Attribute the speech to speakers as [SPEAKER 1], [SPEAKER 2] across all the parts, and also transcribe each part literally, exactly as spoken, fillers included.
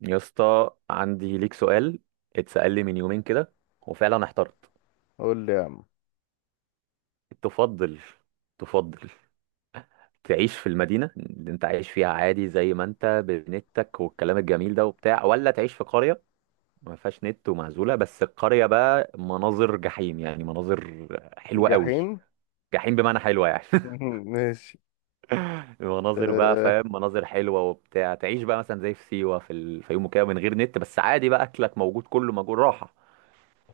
[SPEAKER 1] يا اسطى، عندي ليك سؤال اتسأل لي من يومين كده، وفعلا احترت.
[SPEAKER 2] قول لي يا عم.
[SPEAKER 1] تفضل، تفضل. تعيش في المدينة اللي انت عايش فيها عادي زي ما انت بنتك والكلام الجميل ده وبتاع، ولا تعيش في قرية ما فيهاش نت ومعزولة؟ بس القرية بقى مناظر جحيم، يعني مناظر حلوة قوي.
[SPEAKER 2] جحيم.
[SPEAKER 1] جحيم بمعنى حلوة يعني
[SPEAKER 2] ماشي.
[SPEAKER 1] مناظر بقى،
[SPEAKER 2] أه.
[SPEAKER 1] فاهم؟ مناظر حلوة وبتاع. تعيش بقى مثلا زي في سيوة، في الفيوم وكده، من غير نت، بس عادي بقى، اكلك موجود، كله موجود، راحة،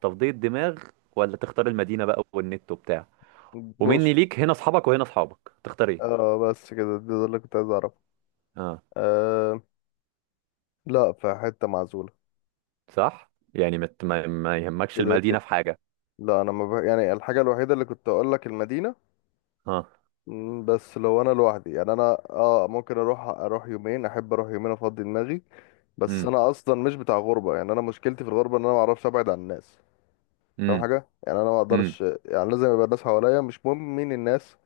[SPEAKER 1] تفضية دماغ. ولا تختار المدينة بقى والنت وبتاع، ومني
[SPEAKER 2] بص.
[SPEAKER 1] ليك هنا اصحابك وهنا اصحابك، تختار ايه؟
[SPEAKER 2] اه، بس كده ده ده اللي كنت عايز اعرفه.
[SPEAKER 1] اه.
[SPEAKER 2] أه. لا، في حتة معزولة.
[SPEAKER 1] صح. يعني مت ما, ما يهمكش
[SPEAKER 2] كده كده.
[SPEAKER 1] المدينة في حاجة.
[SPEAKER 2] لا، انا ما بح... يعني الحاجة الوحيدة اللي كنت اقول لك، المدينة.
[SPEAKER 1] اه.
[SPEAKER 2] مم، بس لو انا لوحدي، يعني انا. اه، ممكن اروح اروح يومين، احب اروح يومين افضي دماغي. بس
[SPEAKER 1] امم
[SPEAKER 2] انا اصلا مش بتاع غربة، يعني انا مشكلتي في الغربة ان انا ما اعرفش ابعد عن الناس. فاهم؟
[SPEAKER 1] امم
[SPEAKER 2] حاجة يعني انا ما
[SPEAKER 1] امم
[SPEAKER 2] اقدرش، يعني لازم يبقى الناس حواليا، مش مهم مين الناس.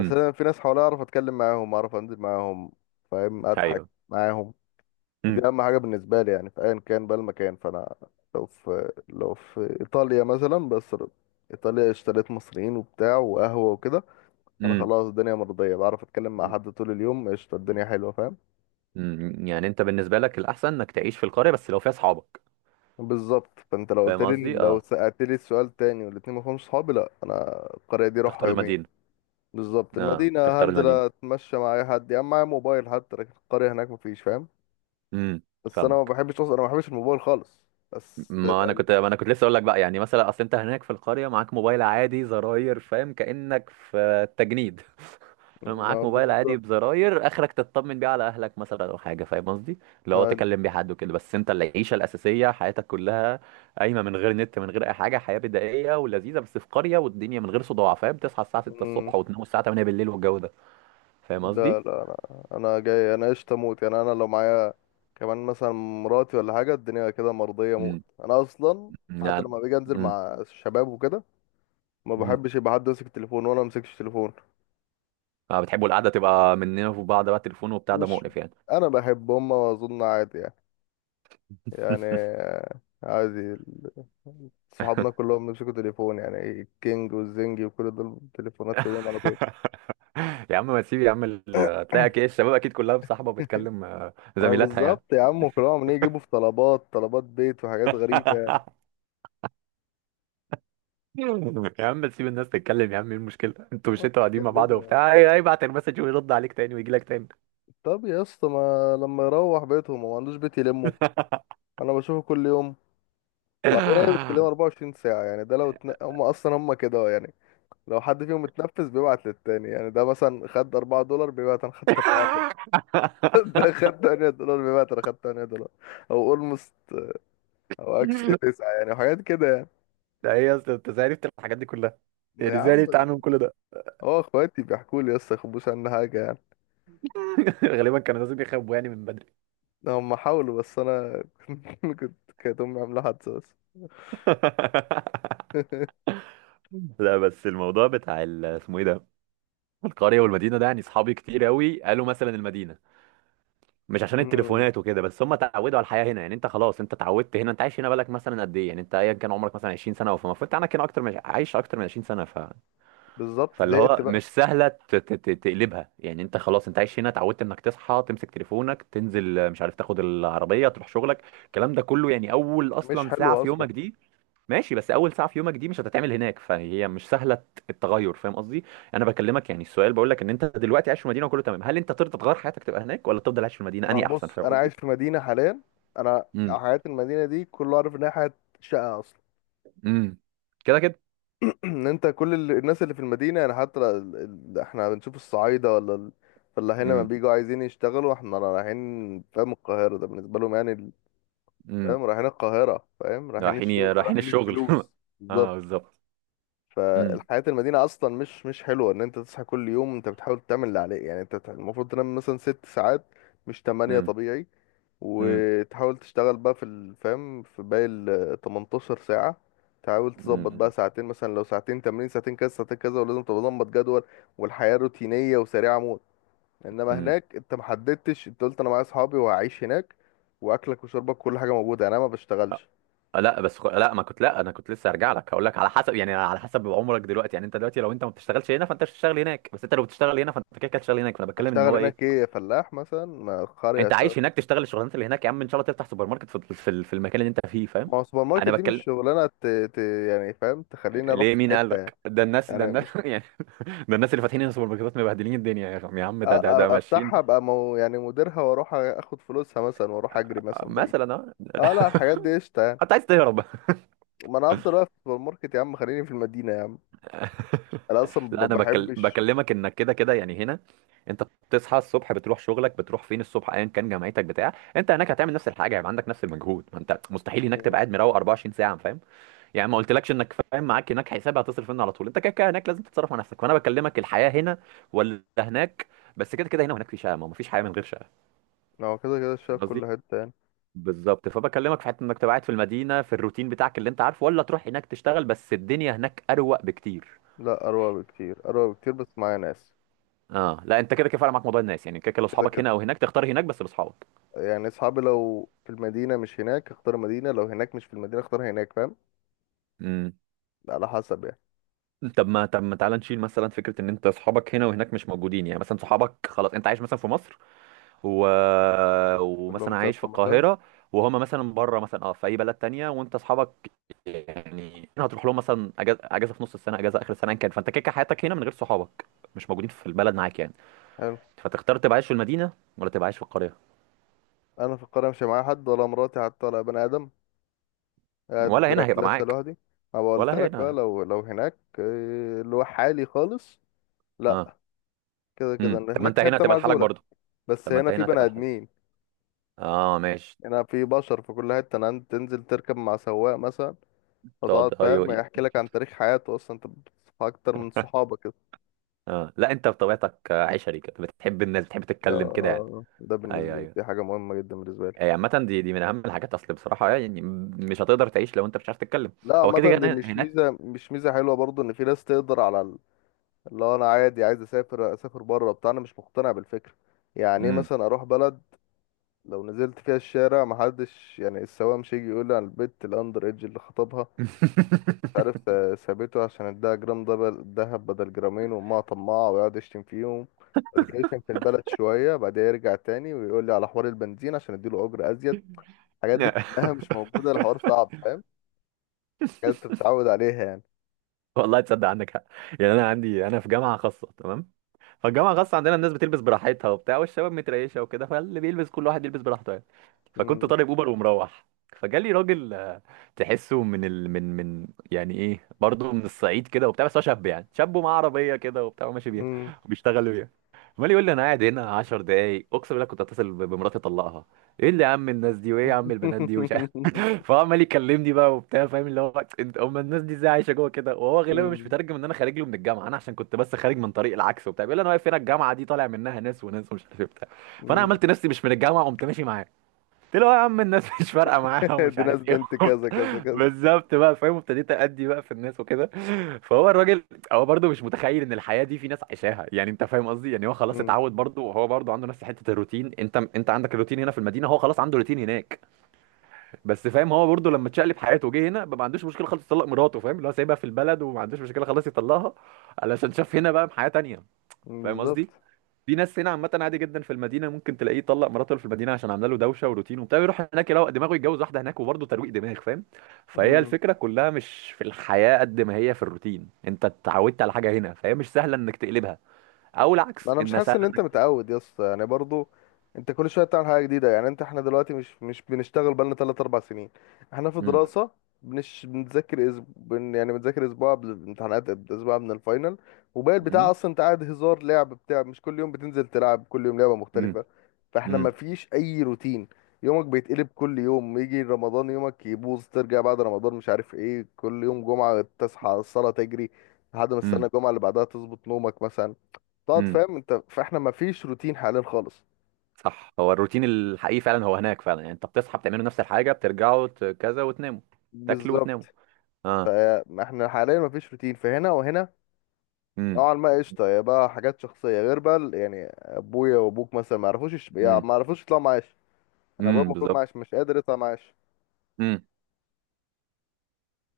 [SPEAKER 2] بس انا في ناس حواليا اعرف اتكلم معاهم، اعرف انزل معاهم. فاهم؟ اضحك
[SPEAKER 1] ايوه.
[SPEAKER 2] معاهم. دي
[SPEAKER 1] امم
[SPEAKER 2] اهم حاجه بالنسبه لي، يعني في ايا كان بقى المكان، فانا لو في لو في ايطاليا مثلا، بس ايطاليا اشتريت مصريين وبتاع وقهوه وكده، انا
[SPEAKER 1] امم
[SPEAKER 2] خلاص. الدنيا مرضيه، بعرف اتكلم مع حد طول اليوم، قشطه. الدنيا حلوه، فاهم؟
[SPEAKER 1] امم يعني انت بالنسبة لك الاحسن انك تعيش في القرية بس لو فيها اصحابك؟
[SPEAKER 2] بالظبط. فانت لو قلت
[SPEAKER 1] فاهم
[SPEAKER 2] لي،
[SPEAKER 1] قصدي؟
[SPEAKER 2] لو
[SPEAKER 1] اه،
[SPEAKER 2] سالت لي السؤال تاني والاتنين ما فيهمش صحابي، لا انا القريه دي اروحها
[SPEAKER 1] تختار
[SPEAKER 2] يومين.
[SPEAKER 1] المدينة.
[SPEAKER 2] بالظبط.
[SPEAKER 1] اه،
[SPEAKER 2] المدينه
[SPEAKER 1] تختار
[SPEAKER 2] هنزل
[SPEAKER 1] المدينة.
[SPEAKER 2] اتمشى مع اي حد يا عم، معايا موبايل حتى، لكن القريه هناك مفيش، فاهم؟
[SPEAKER 1] امم
[SPEAKER 2] بس انا ما
[SPEAKER 1] فاهمك.
[SPEAKER 2] بحبش اصلا، انا ما بحبش الموبايل خالص. بس
[SPEAKER 1] ما انا كنت
[SPEAKER 2] لو.
[SPEAKER 1] ما انا كنت لسه اقول لك بقى، يعني مثلا اصل انت هناك في القريه، معاك موبايل عادي زراير، فاهم؟ كانك في التجنيد
[SPEAKER 2] ما
[SPEAKER 1] معاك موبايل عادي
[SPEAKER 2] بالظبط.
[SPEAKER 1] بزراير، اخرك تطمن بيه على اهلك مثلا، او حاجه، فاهم قصدي؟ لو
[SPEAKER 2] ما.
[SPEAKER 1] تكلم بيه حد وكده، بس انت العيشه الاساسيه، حياتك كلها قايمه من غير نت، من غير اي حاجه، حياه بدائيه ولذيذه، بس في قريه، والدنيا من غير صداع، فاهم؟ تصحى الساعه ستة
[SPEAKER 2] مم.
[SPEAKER 1] الصبح وتنام الساعه تمانية بالليل والجو ده، فاهم قصدي؟
[SPEAKER 2] ده لا. انا انا جاي، انا قشطه موت، يعني انا لو معايا كمان مثلا مراتي ولا حاجه، الدنيا كده مرضيه موت،
[SPEAKER 1] امم
[SPEAKER 2] انا اصلا حتى
[SPEAKER 1] يعني.
[SPEAKER 2] لما باجي انزل
[SPEAKER 1] امم
[SPEAKER 2] مع الشباب وكده ما
[SPEAKER 1] امم
[SPEAKER 2] بحبش يبقى حد ماسك التليفون وانا ما امسكش تليفون.
[SPEAKER 1] اه، بتحبوا القعده تبقى مننا في بعض، بقى تليفون وبتاع ده
[SPEAKER 2] مش.
[SPEAKER 1] مقرف يعني
[SPEAKER 2] انا بحب هم، اظن عادي يعني. يعني عادي ال- صحابنا كلهم بيمسكوا تليفون، يعني الكينج والزنجي وكل دول تليفونات في ايديهم على طول.
[SPEAKER 1] يا عم ما تسيب يا عم، ال- هتلاقي أكي- الشباب اكيد كلها مصاحبه وبتكلم آه،
[SPEAKER 2] ما
[SPEAKER 1] زميلاتها يعني
[SPEAKER 2] بالظبط يا عم، كلهم عمالين يجيبوا في طلبات، طلبات بيت وحاجات غريبة يعني.
[SPEAKER 1] يا عم تسيب الناس تتكلم يا عم، ايه المشكله، انتوا مش
[SPEAKER 2] ما.
[SPEAKER 1] انتوا قاعدين مع بعض
[SPEAKER 2] تتكلموا يعني.
[SPEAKER 1] وبتاع، هي- هيبعت المسج ويرد عليك تاني ويجي لك تاني.
[SPEAKER 2] طب يا اسطى، ما لما يروح بيتهم هو، ما عندوش بيت يلمه؟ انا بشوفه كل يوم. وبعدين هي بتكلمه اربعه وعشرين ساعه ساعة، يعني ده لو اتن... هم اصلا هم كده يعني. لو حد فيهم اتنفس بيبعت للتاني، يعني ده مثلا خد اربع دولار، بيبعت انا خدت اربعه دولار. ده خد تمانيه دولار، بيبعت انا خدت تماني دولار. او اولموست. او اكشلي تسعه يعني، وحاجات كده يعني.
[SPEAKER 1] ده ايه يا اسطى، انت ازاي عرفت الحاجات دي كلها؟ يعني
[SPEAKER 2] يا
[SPEAKER 1] ازاي
[SPEAKER 2] عم.
[SPEAKER 1] عرفت عنهم كل ده؟
[SPEAKER 2] هو اخواتي بيحكوا لي يا اسطى، يخبوش عن حاجة يعني.
[SPEAKER 1] غالبا كانوا لازم يخبوا يعني من بدري.
[SPEAKER 2] هم حاولوا بس انا كنت. كانت امي عامله حادثه بس.
[SPEAKER 1] لا بس الموضوع بتاع ال- اسمه ايه ده، القريه والمدينه ده، يعني اصحابي كتير قوي قالوا مثلا المدينه، مش عشان
[SPEAKER 2] امم.
[SPEAKER 1] التليفونات وكده، بس هم اتعودوا على الحياه هنا، يعني انت خلاص انت اتعودت هنا، انت عايش هنا، بالك مثلا قد ايه؟ يعني انت ايا كان عمرك مثلا عشرين سنه، فالمفروض عندك هنا اكتر من عايش اكتر من عشرين سنه، ف...
[SPEAKER 2] بالظبط.
[SPEAKER 1] فاللي
[SPEAKER 2] زهقت
[SPEAKER 1] هو
[SPEAKER 2] بقى.
[SPEAKER 1] مش سهله ت... ت... ت- تقلبها، يعني انت خلاص انت عايش هنا، اتعودت انك تصحى تمسك تليفونك تنزل مش عارف تاخد العربيه تروح شغلك، الكلام ده كله، يعني اول
[SPEAKER 2] مش
[SPEAKER 1] اصلا ساعه
[SPEAKER 2] حلوه
[SPEAKER 1] في
[SPEAKER 2] اصلا.
[SPEAKER 1] يومك دي، ماشي، بس اول ساعه في يومك دي مش هتتعمل هناك، فهي مش سهله التغير، فاهم قصدي؟ انا بكلمك يعني، السؤال بقول لك ان انت دلوقتي عايش في المدينه وكله تمام، هل انت ترضى تغير حياتك تبقى هناك، ولا تفضل عايش في المدينه؟
[SPEAKER 2] ما هو
[SPEAKER 1] انهي احسن؟
[SPEAKER 2] بص،
[SPEAKER 1] فاهم
[SPEAKER 2] انا
[SPEAKER 1] قصدي؟
[SPEAKER 2] عايش في مدينه حاليا. انا
[SPEAKER 1] امم
[SPEAKER 2] حياه المدينه دي كله عارف انها حياه شقه اصلا.
[SPEAKER 1] امم كده كده.
[SPEAKER 2] ان انت كل ال- الناس اللي في المدينه، يعني حتى ال... ال... احنا بنشوف الصعايده ولا ال... فلاحين لما
[SPEAKER 1] امم
[SPEAKER 2] بيجوا عايزين يشتغلوا احنا رايحين، فاهم؟ القاهره ده بالنسبه لهم، يعني ال-
[SPEAKER 1] امم
[SPEAKER 2] فاهم، رايحين القاهره، فاهم، رايحين
[SPEAKER 1] رايحين،
[SPEAKER 2] الشغل،
[SPEAKER 1] رايحين
[SPEAKER 2] رايحين
[SPEAKER 1] الشغل
[SPEAKER 2] الفلوس. بالظبط.
[SPEAKER 1] اه بالظبط. امم
[SPEAKER 2] فالحياة المدينة أصلا مش مش حلوة، إن أنت تصحى كل يوم أنت بتحاول تعمل اللي عليك، يعني أنت المفروض تنام مثلا ست ساعات، مش تمانية،
[SPEAKER 1] امم
[SPEAKER 2] طبيعي.
[SPEAKER 1] امم
[SPEAKER 2] وتحاول تشتغل بقى في الفهم في باقي ال تمنتاشر ساعه ساعة. تحاول تظبط بقى
[SPEAKER 1] امم
[SPEAKER 2] ساعتين، مثلا لو ساعتين تمرين، ساعتين كذا، ساعتين كذا، ولازم تبقى ظبط جدول. والحياة روتينية وسريعة موت. انما
[SPEAKER 1] امم
[SPEAKER 2] هناك انت محددتش، انت قلت انا معايا اصحابي وهعيش هناك، واكلك وشربك كل حاجة موجودة، يعني انا ما بشتغلش.
[SPEAKER 1] آه، لا بس خ... لا ما كنت، لا انا كنت لسه هرجع لك هقول لك على حسب، يعني على حسب عمرك دلوقتي، يعني انت دلوقتي لو انت ما بتشتغلش هنا فانت مش هتشتغل هناك، بس انت لو بتشتغل هنا فانت كده كده هتشتغل هناك، فانا بتكلم ان
[SPEAKER 2] هشتغل
[SPEAKER 1] هو ايه،
[SPEAKER 2] هناك ايه، فلاح مثلا، ما قرية.
[SPEAKER 1] انت عايش هناك تشتغل الشغلانات اللي هناك، يا عم ان شاء الله تفتح سوبر ماركت في في, ال- في المكان اللي انت فيه، فاهم؟
[SPEAKER 2] ما هو سوبر ماركت
[SPEAKER 1] انا
[SPEAKER 2] دي مش
[SPEAKER 1] بتكلم.
[SPEAKER 2] شغلانه ت... ت... يعني، فاهم؟ تخليني اروح
[SPEAKER 1] ليه؟
[SPEAKER 2] في
[SPEAKER 1] مين قال
[SPEAKER 2] حته يعني.
[SPEAKER 1] لك ده الناس؟ ده
[SPEAKER 2] يعني
[SPEAKER 1] الناس
[SPEAKER 2] مش.
[SPEAKER 1] يعني، ده الناس اللي فاتحين هنا سوبر ماركتات مبهدلين الدنيا يا عم، يا عم
[SPEAKER 2] أ...
[SPEAKER 1] ده
[SPEAKER 2] أ-
[SPEAKER 1] ده ده ماشيين
[SPEAKER 2] افتحها ابقى مو... يعني مديرها، واروح اخد فلوسها مثلا، واروح اجري مثلا بعيد.
[SPEAKER 1] مثلا، اه
[SPEAKER 2] اه لا، الحاجات دي قشطه يعني.
[SPEAKER 1] انت عايز تهرب؟
[SPEAKER 2] ما انا هفضل واقف في السوبر ماركت يا عم، خليني في المدينه يا عم. انا اصلا
[SPEAKER 1] لا
[SPEAKER 2] ما
[SPEAKER 1] انا بكل...
[SPEAKER 2] بحبش.
[SPEAKER 1] بكلمك انك كده كده يعني هنا، انت بتصحى الصبح بتروح شغلك، بتروح فين الصبح ايا كان جامعتك بتاع، انت هناك هتعمل نفس الحاجه، هيبقى عندك نفس المجهود، ما انت مستحيل هناك تبقى قاعد مروق أربعة وعشرين ساعه، فاهم؟ يعني ما قلتلكش انك فاهم، معاك هناك حساب هتصرف منه على طول، انت كده كده هناك لازم تتصرف على نفسك، فانا بكلمك الحياه هنا ولا هناك؟ بس كده كده هنا وهناك في شقه، ما مفيش حياه من غير شقه،
[SPEAKER 2] هو كده كده
[SPEAKER 1] فاهم
[SPEAKER 2] شايف
[SPEAKER 1] قصدي؟
[SPEAKER 2] كل حته يعني.
[SPEAKER 1] بالظبط، فبكلمك في حته انك تبقى قاعد في المدينه في الروتين بتاعك اللي انت عارفه، ولا تروح هناك تشتغل، بس الدنيا هناك اروق بكتير.
[SPEAKER 2] لا، اروق بكتير، اروق بكتير، بس معايا ناس.
[SPEAKER 1] اه لا، انت كده كده فعلا معاك موضوع الناس، يعني كده كده لو
[SPEAKER 2] كده
[SPEAKER 1] اصحابك
[SPEAKER 2] كده.
[SPEAKER 1] هنا او هناك تختار هناك بس باصحابك.
[SPEAKER 2] يعني اصحابي لو في المدينه مش هناك، اختار مدينه. لو هناك مش في المدينه، اختار هناك، فاهم؟
[SPEAKER 1] امم
[SPEAKER 2] على حسب يعني.
[SPEAKER 1] طب ما، طب ما تعالى نشيل مثلا فكره ان انت اصحابك هنا وهناك مش موجودين، يعني مثلا صحابك خلاص انت عايش مثلا في مصر و...
[SPEAKER 2] كلهم
[SPEAKER 1] ومثلا عايش في
[SPEAKER 2] سافروا مثلا.
[SPEAKER 1] القاهره، وهما مثلا بره مثلا، اه، في اي بلد تانية وانت اصحابك، يعني هنا هتروح لهم مثلا اجازه، اجازه في نص السنه، اجازه اخر السنه ان كان، فانت كده كده حياتك هنا من غير صحابك، مش موجودين في البلد معاك يعني،
[SPEAKER 2] حلو.
[SPEAKER 1] فتختار تبقى عايش في المدينه ولا تبقى عايش في القريه؟
[SPEAKER 2] انا في القرية مش معايا حد، ولا مراتي حتى، ولا بني ادم. قاعد
[SPEAKER 1] ولا هنا هيبقى
[SPEAKER 2] ركلاسة
[SPEAKER 1] معاك؟
[SPEAKER 2] لوحدي. ما
[SPEAKER 1] ولا
[SPEAKER 2] بقولت لك بقى،
[SPEAKER 1] هنا؟
[SPEAKER 2] لو لو هناك إيه، اللي هو حالي خالص.
[SPEAKER 1] اه.
[SPEAKER 2] لا. كده كده
[SPEAKER 1] امم
[SPEAKER 2] انا
[SPEAKER 1] طب ما
[SPEAKER 2] هناك
[SPEAKER 1] انت
[SPEAKER 2] في
[SPEAKER 1] هنا
[SPEAKER 2] حتة
[SPEAKER 1] هتبقى لحالك
[SPEAKER 2] معزولة.
[SPEAKER 1] برضه؟
[SPEAKER 2] بس
[SPEAKER 1] طب ما انت
[SPEAKER 2] هنا في
[SPEAKER 1] هنا
[SPEAKER 2] بني
[SPEAKER 1] هتبقى الحل.
[SPEAKER 2] ادمين.
[SPEAKER 1] اه ماشي.
[SPEAKER 2] هنا في بشر في كل حتة، انا عندي تنزل تركب مع سواق مثلا، فتقعد،
[SPEAKER 1] تقعد، ايوه،
[SPEAKER 2] فاهم،
[SPEAKER 1] اي.
[SPEAKER 2] يحكي لك عن تاريخ حياته. اصلا انت بتصحى اكتر من صحابك كده.
[SPEAKER 1] اه لا، انت بطبيعتك آه، عشري كده، بتحب الناس، بتحب
[SPEAKER 2] ده
[SPEAKER 1] تتكلم كده يعني.
[SPEAKER 2] ده بالنسبة
[SPEAKER 1] ايوه،
[SPEAKER 2] لي
[SPEAKER 1] ايوه،
[SPEAKER 2] دي حاجة مهمة جدا بالنسبة لي.
[SPEAKER 1] اي. عامة دي دي من اهم الحاجات، اصل بصراحة يعني م- مش هتقدر تعيش لو انت مش عارف تتكلم.
[SPEAKER 2] لا،
[SPEAKER 1] هو كده
[SPEAKER 2] عامة
[SPEAKER 1] كده
[SPEAKER 2] دي مش ميزة،
[SPEAKER 1] هناك.
[SPEAKER 2] مش ميزة حلوة برضو، ان في ناس تقدر على. اللي هو انا عادي، عايز اسافر اسافر بره بتاع، انا مش مقتنع بالفكره. يعني ايه
[SPEAKER 1] امم
[SPEAKER 2] مثلا اروح بلد؟ لو نزلت فيها الشارع محدش، يعني السواق مش هيجي يقول لي على البت الاندر ايدج اللي خطبها، مش عارف سا- سابته عشان اداها جرام دبل دهب بدل جرامين، وامها طماعه ويقعد يشتم فيهم. بعد كده يشتم في البلد شويه، بعدها يرجع تاني ويقول لي على حوار البنزين عشان اديله اجر ازيد. الحاجات دي كلها مش موجوده، الحوار صعب، فاهم؟ حاجات انت بتتعود عليها يعني.
[SPEAKER 1] والله تصدق، عندك حق. يعني انا عندي، انا في جامعه خاصه تمام، فالجامعه الخاصه عندنا الناس بتلبس براحتها وبتاع، والشباب متريشه وكده، فاللي بيلبس كل واحد يلبس براحته يعني. فكنت
[SPEAKER 2] امم.
[SPEAKER 1] طالب اوبر ومروح، فجالي راجل آه، تحسه من ال... من من يعني ايه برضه، من الصعيد كده وبتاع، بس هو شاب يعني، شاب ومعاه عربيه كده وبتاع وماشي بيها وبيشتغل بيها. عمال يقول لي انا قاعد هنا عشر دقايق اقسم بالله كنت اتصل ب- بمراتي اطلقها. ايه اللي يا عم الناس دي، وايه يا عم البنات دي، ومش عارف فهو عمال يكلمني بقى وبتاع، فاهم اللي هو انت، هم الناس دي ازاي عايشه جوه كده؟ وهو غالبا مش
[SPEAKER 2] امم.
[SPEAKER 1] مترجم ان انا خارج له من الجامعه، انا عشان كنت بس خارج من طريق العكس وبتاع، بيقول لي انا واقف هنا الجامعه دي طالع منها ناس وناس ومش عارف إيه وبتاع، فانا عملت نفسي مش من الجامعه، قمت ماشي معاه، قلت له يا عم الناس مش فارقه معاها ومش
[SPEAKER 2] دي ناس
[SPEAKER 1] عارف ايه
[SPEAKER 2] بنت كذا كذا
[SPEAKER 1] وبتاع.
[SPEAKER 2] كذا.
[SPEAKER 1] بالظبط بقى فاهم، وابتديت ادي بقى في الناس وكده. فهو الراجل، هو برضه مش متخيل ان الحياه دي في ناس عايشاها، يعني انت فاهم قصدي، يعني هو خلاص
[SPEAKER 2] امم.
[SPEAKER 1] اتعود برضه، وهو برضه عنده نفس حته الروتين، انت انت عندك الروتين هنا في المدينه، هو خلاص عنده روتين هناك، بس فاهم، هو برضه لما اتشقلب حياته وجه هنا بقى، ما عندوش مشكله خالص يطلق مراته، فاهم اللي هو سايبها في البلد وما عندوش مشكله، خلاص يطلقها، علشان شاف هنا بقى حياه تانيه، فاهم قصدي؟
[SPEAKER 2] بالظبط.
[SPEAKER 1] في ناس هنا عامة عادي جدا، في المدينة ممكن تلاقيه طلق مراته اللي في المدينة عشان عاملة له دوشة وروتين وبتاع، يروح هناك يروق دماغه، يتجوز واحدة هناك، وبرضه ترويق دماغ، فاهم؟ فهي
[SPEAKER 2] مم.
[SPEAKER 1] الفكرة كلها مش في الحياة قد ما هي في الروتين، انت اتعودت على حاجة هنا فهي مش سهلة انك تقلبها، او العكس
[SPEAKER 2] انا مش
[SPEAKER 1] انها
[SPEAKER 2] حاسس ان
[SPEAKER 1] سهلة.
[SPEAKER 2] انت متعود يا اسطى، يعني برضو انت كل شويه بتعمل حاجه جديده. يعني انت، احنا دلوقتي مش مش بنشتغل بقالنا تلات اربع سنين. احنا في
[SPEAKER 1] امم
[SPEAKER 2] دراسه. بنش بنذاكر أسب... بن... يعني بنذاكر اسبوع قبل الامتحانات، اسبوع قبل الفاينل. وباقي البتاع
[SPEAKER 1] امم
[SPEAKER 2] اصلا انت قاعد، هزار، لعب بتاع، مش كل يوم بتنزل تلعب، كل يوم لعبه
[SPEAKER 1] امم
[SPEAKER 2] مختلفه. فاحنا ما
[SPEAKER 1] امم
[SPEAKER 2] فيش اي روتين. يومك بيتقلب كل يوم، يجي رمضان يومك يبوظ، ترجع بعد رمضان مش عارف ايه، كل يوم جمعه تصحى الصلاه تجري، لحد ما السنه
[SPEAKER 1] امم
[SPEAKER 2] الجمعه اللي بعدها تظبط نومك مثلا. تقعد
[SPEAKER 1] امم
[SPEAKER 2] فاهم انت، فاحنا ما فيش روتين حاليا خالص.
[SPEAKER 1] صح، هو الروتين الحقيقي فعلا هو هناك فعلا، يعني انت بتصحى بتعملوا نفس الحاجة بترجعوا ت- كذا وتناموا، تاكلوا
[SPEAKER 2] بالظبط.
[SPEAKER 1] وتناموا. اه.
[SPEAKER 2] فاحنا حاليا ما فيش روتين، فهنا وهنا
[SPEAKER 1] امم
[SPEAKER 2] نوعا ما قشطه. يا بقى حاجات شخصيه غير بقى ال- يعني ابويا وابوك مثلا ما يعرفوش يش- يعني
[SPEAKER 1] امم
[SPEAKER 2] ما يعرفوش يطلعوا معاش. انا ابويا
[SPEAKER 1] امم
[SPEAKER 2] المفروض
[SPEAKER 1] بالظبط.
[SPEAKER 2] معاش، مش قادر يطلع معاش.
[SPEAKER 1] امم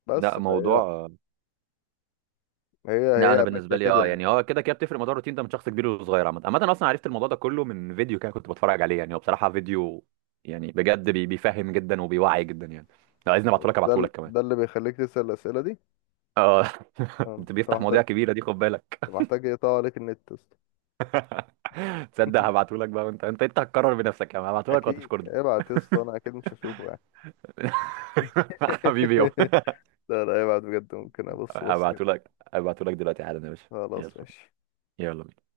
[SPEAKER 2] بس
[SPEAKER 1] لا
[SPEAKER 2] فهي.
[SPEAKER 1] موضوع. لا
[SPEAKER 2] هي
[SPEAKER 1] انا
[SPEAKER 2] هي ماشيه
[SPEAKER 1] بالنسبه لي
[SPEAKER 2] كده
[SPEAKER 1] اه،
[SPEAKER 2] يعني.
[SPEAKER 1] يعني هو كده كده بتفرق، موضوع الروتين ده من شخص كبير وصغير عامه، عامه انا اصلا عرفت الموضوع ده كله من فيديو كده كنت بتفرج عليه، يعني هو بصراحه فيديو يعني بجد بي- بيفهم جدا وبيوعي جدا يعني، لو عايزني ابعته لك
[SPEAKER 2] ده
[SPEAKER 1] ابعته
[SPEAKER 2] ال-
[SPEAKER 1] لك كمان.
[SPEAKER 2] ده اللي بيخليك تسال الاسئله دي.
[SPEAKER 1] اه
[SPEAKER 2] اه، انت
[SPEAKER 1] انت بيفتح
[SPEAKER 2] محتاج
[SPEAKER 1] مواضيع كبيره دي، خد بالك.
[SPEAKER 2] انت محتاج يقطع عليك النت يا اسطى.
[SPEAKER 1] تصدق هبعته لك بقى، وانت انت انت هتكرر بنفسك، يعني هبعته لك
[SPEAKER 2] اكيد
[SPEAKER 1] وهتشكرني
[SPEAKER 2] ابعت يا اسطى، انا اكيد مش هشوفه يعني.
[SPEAKER 1] حبيبي يابا.
[SPEAKER 2] لا، لا، ابعت بجد، ممكن ابص، بص كده.
[SPEAKER 1] هبعته لك، هبعته لك دلوقتي حالا يا باشا.
[SPEAKER 2] خلاص
[SPEAKER 1] يلا،
[SPEAKER 2] ماشي.
[SPEAKER 1] يلا.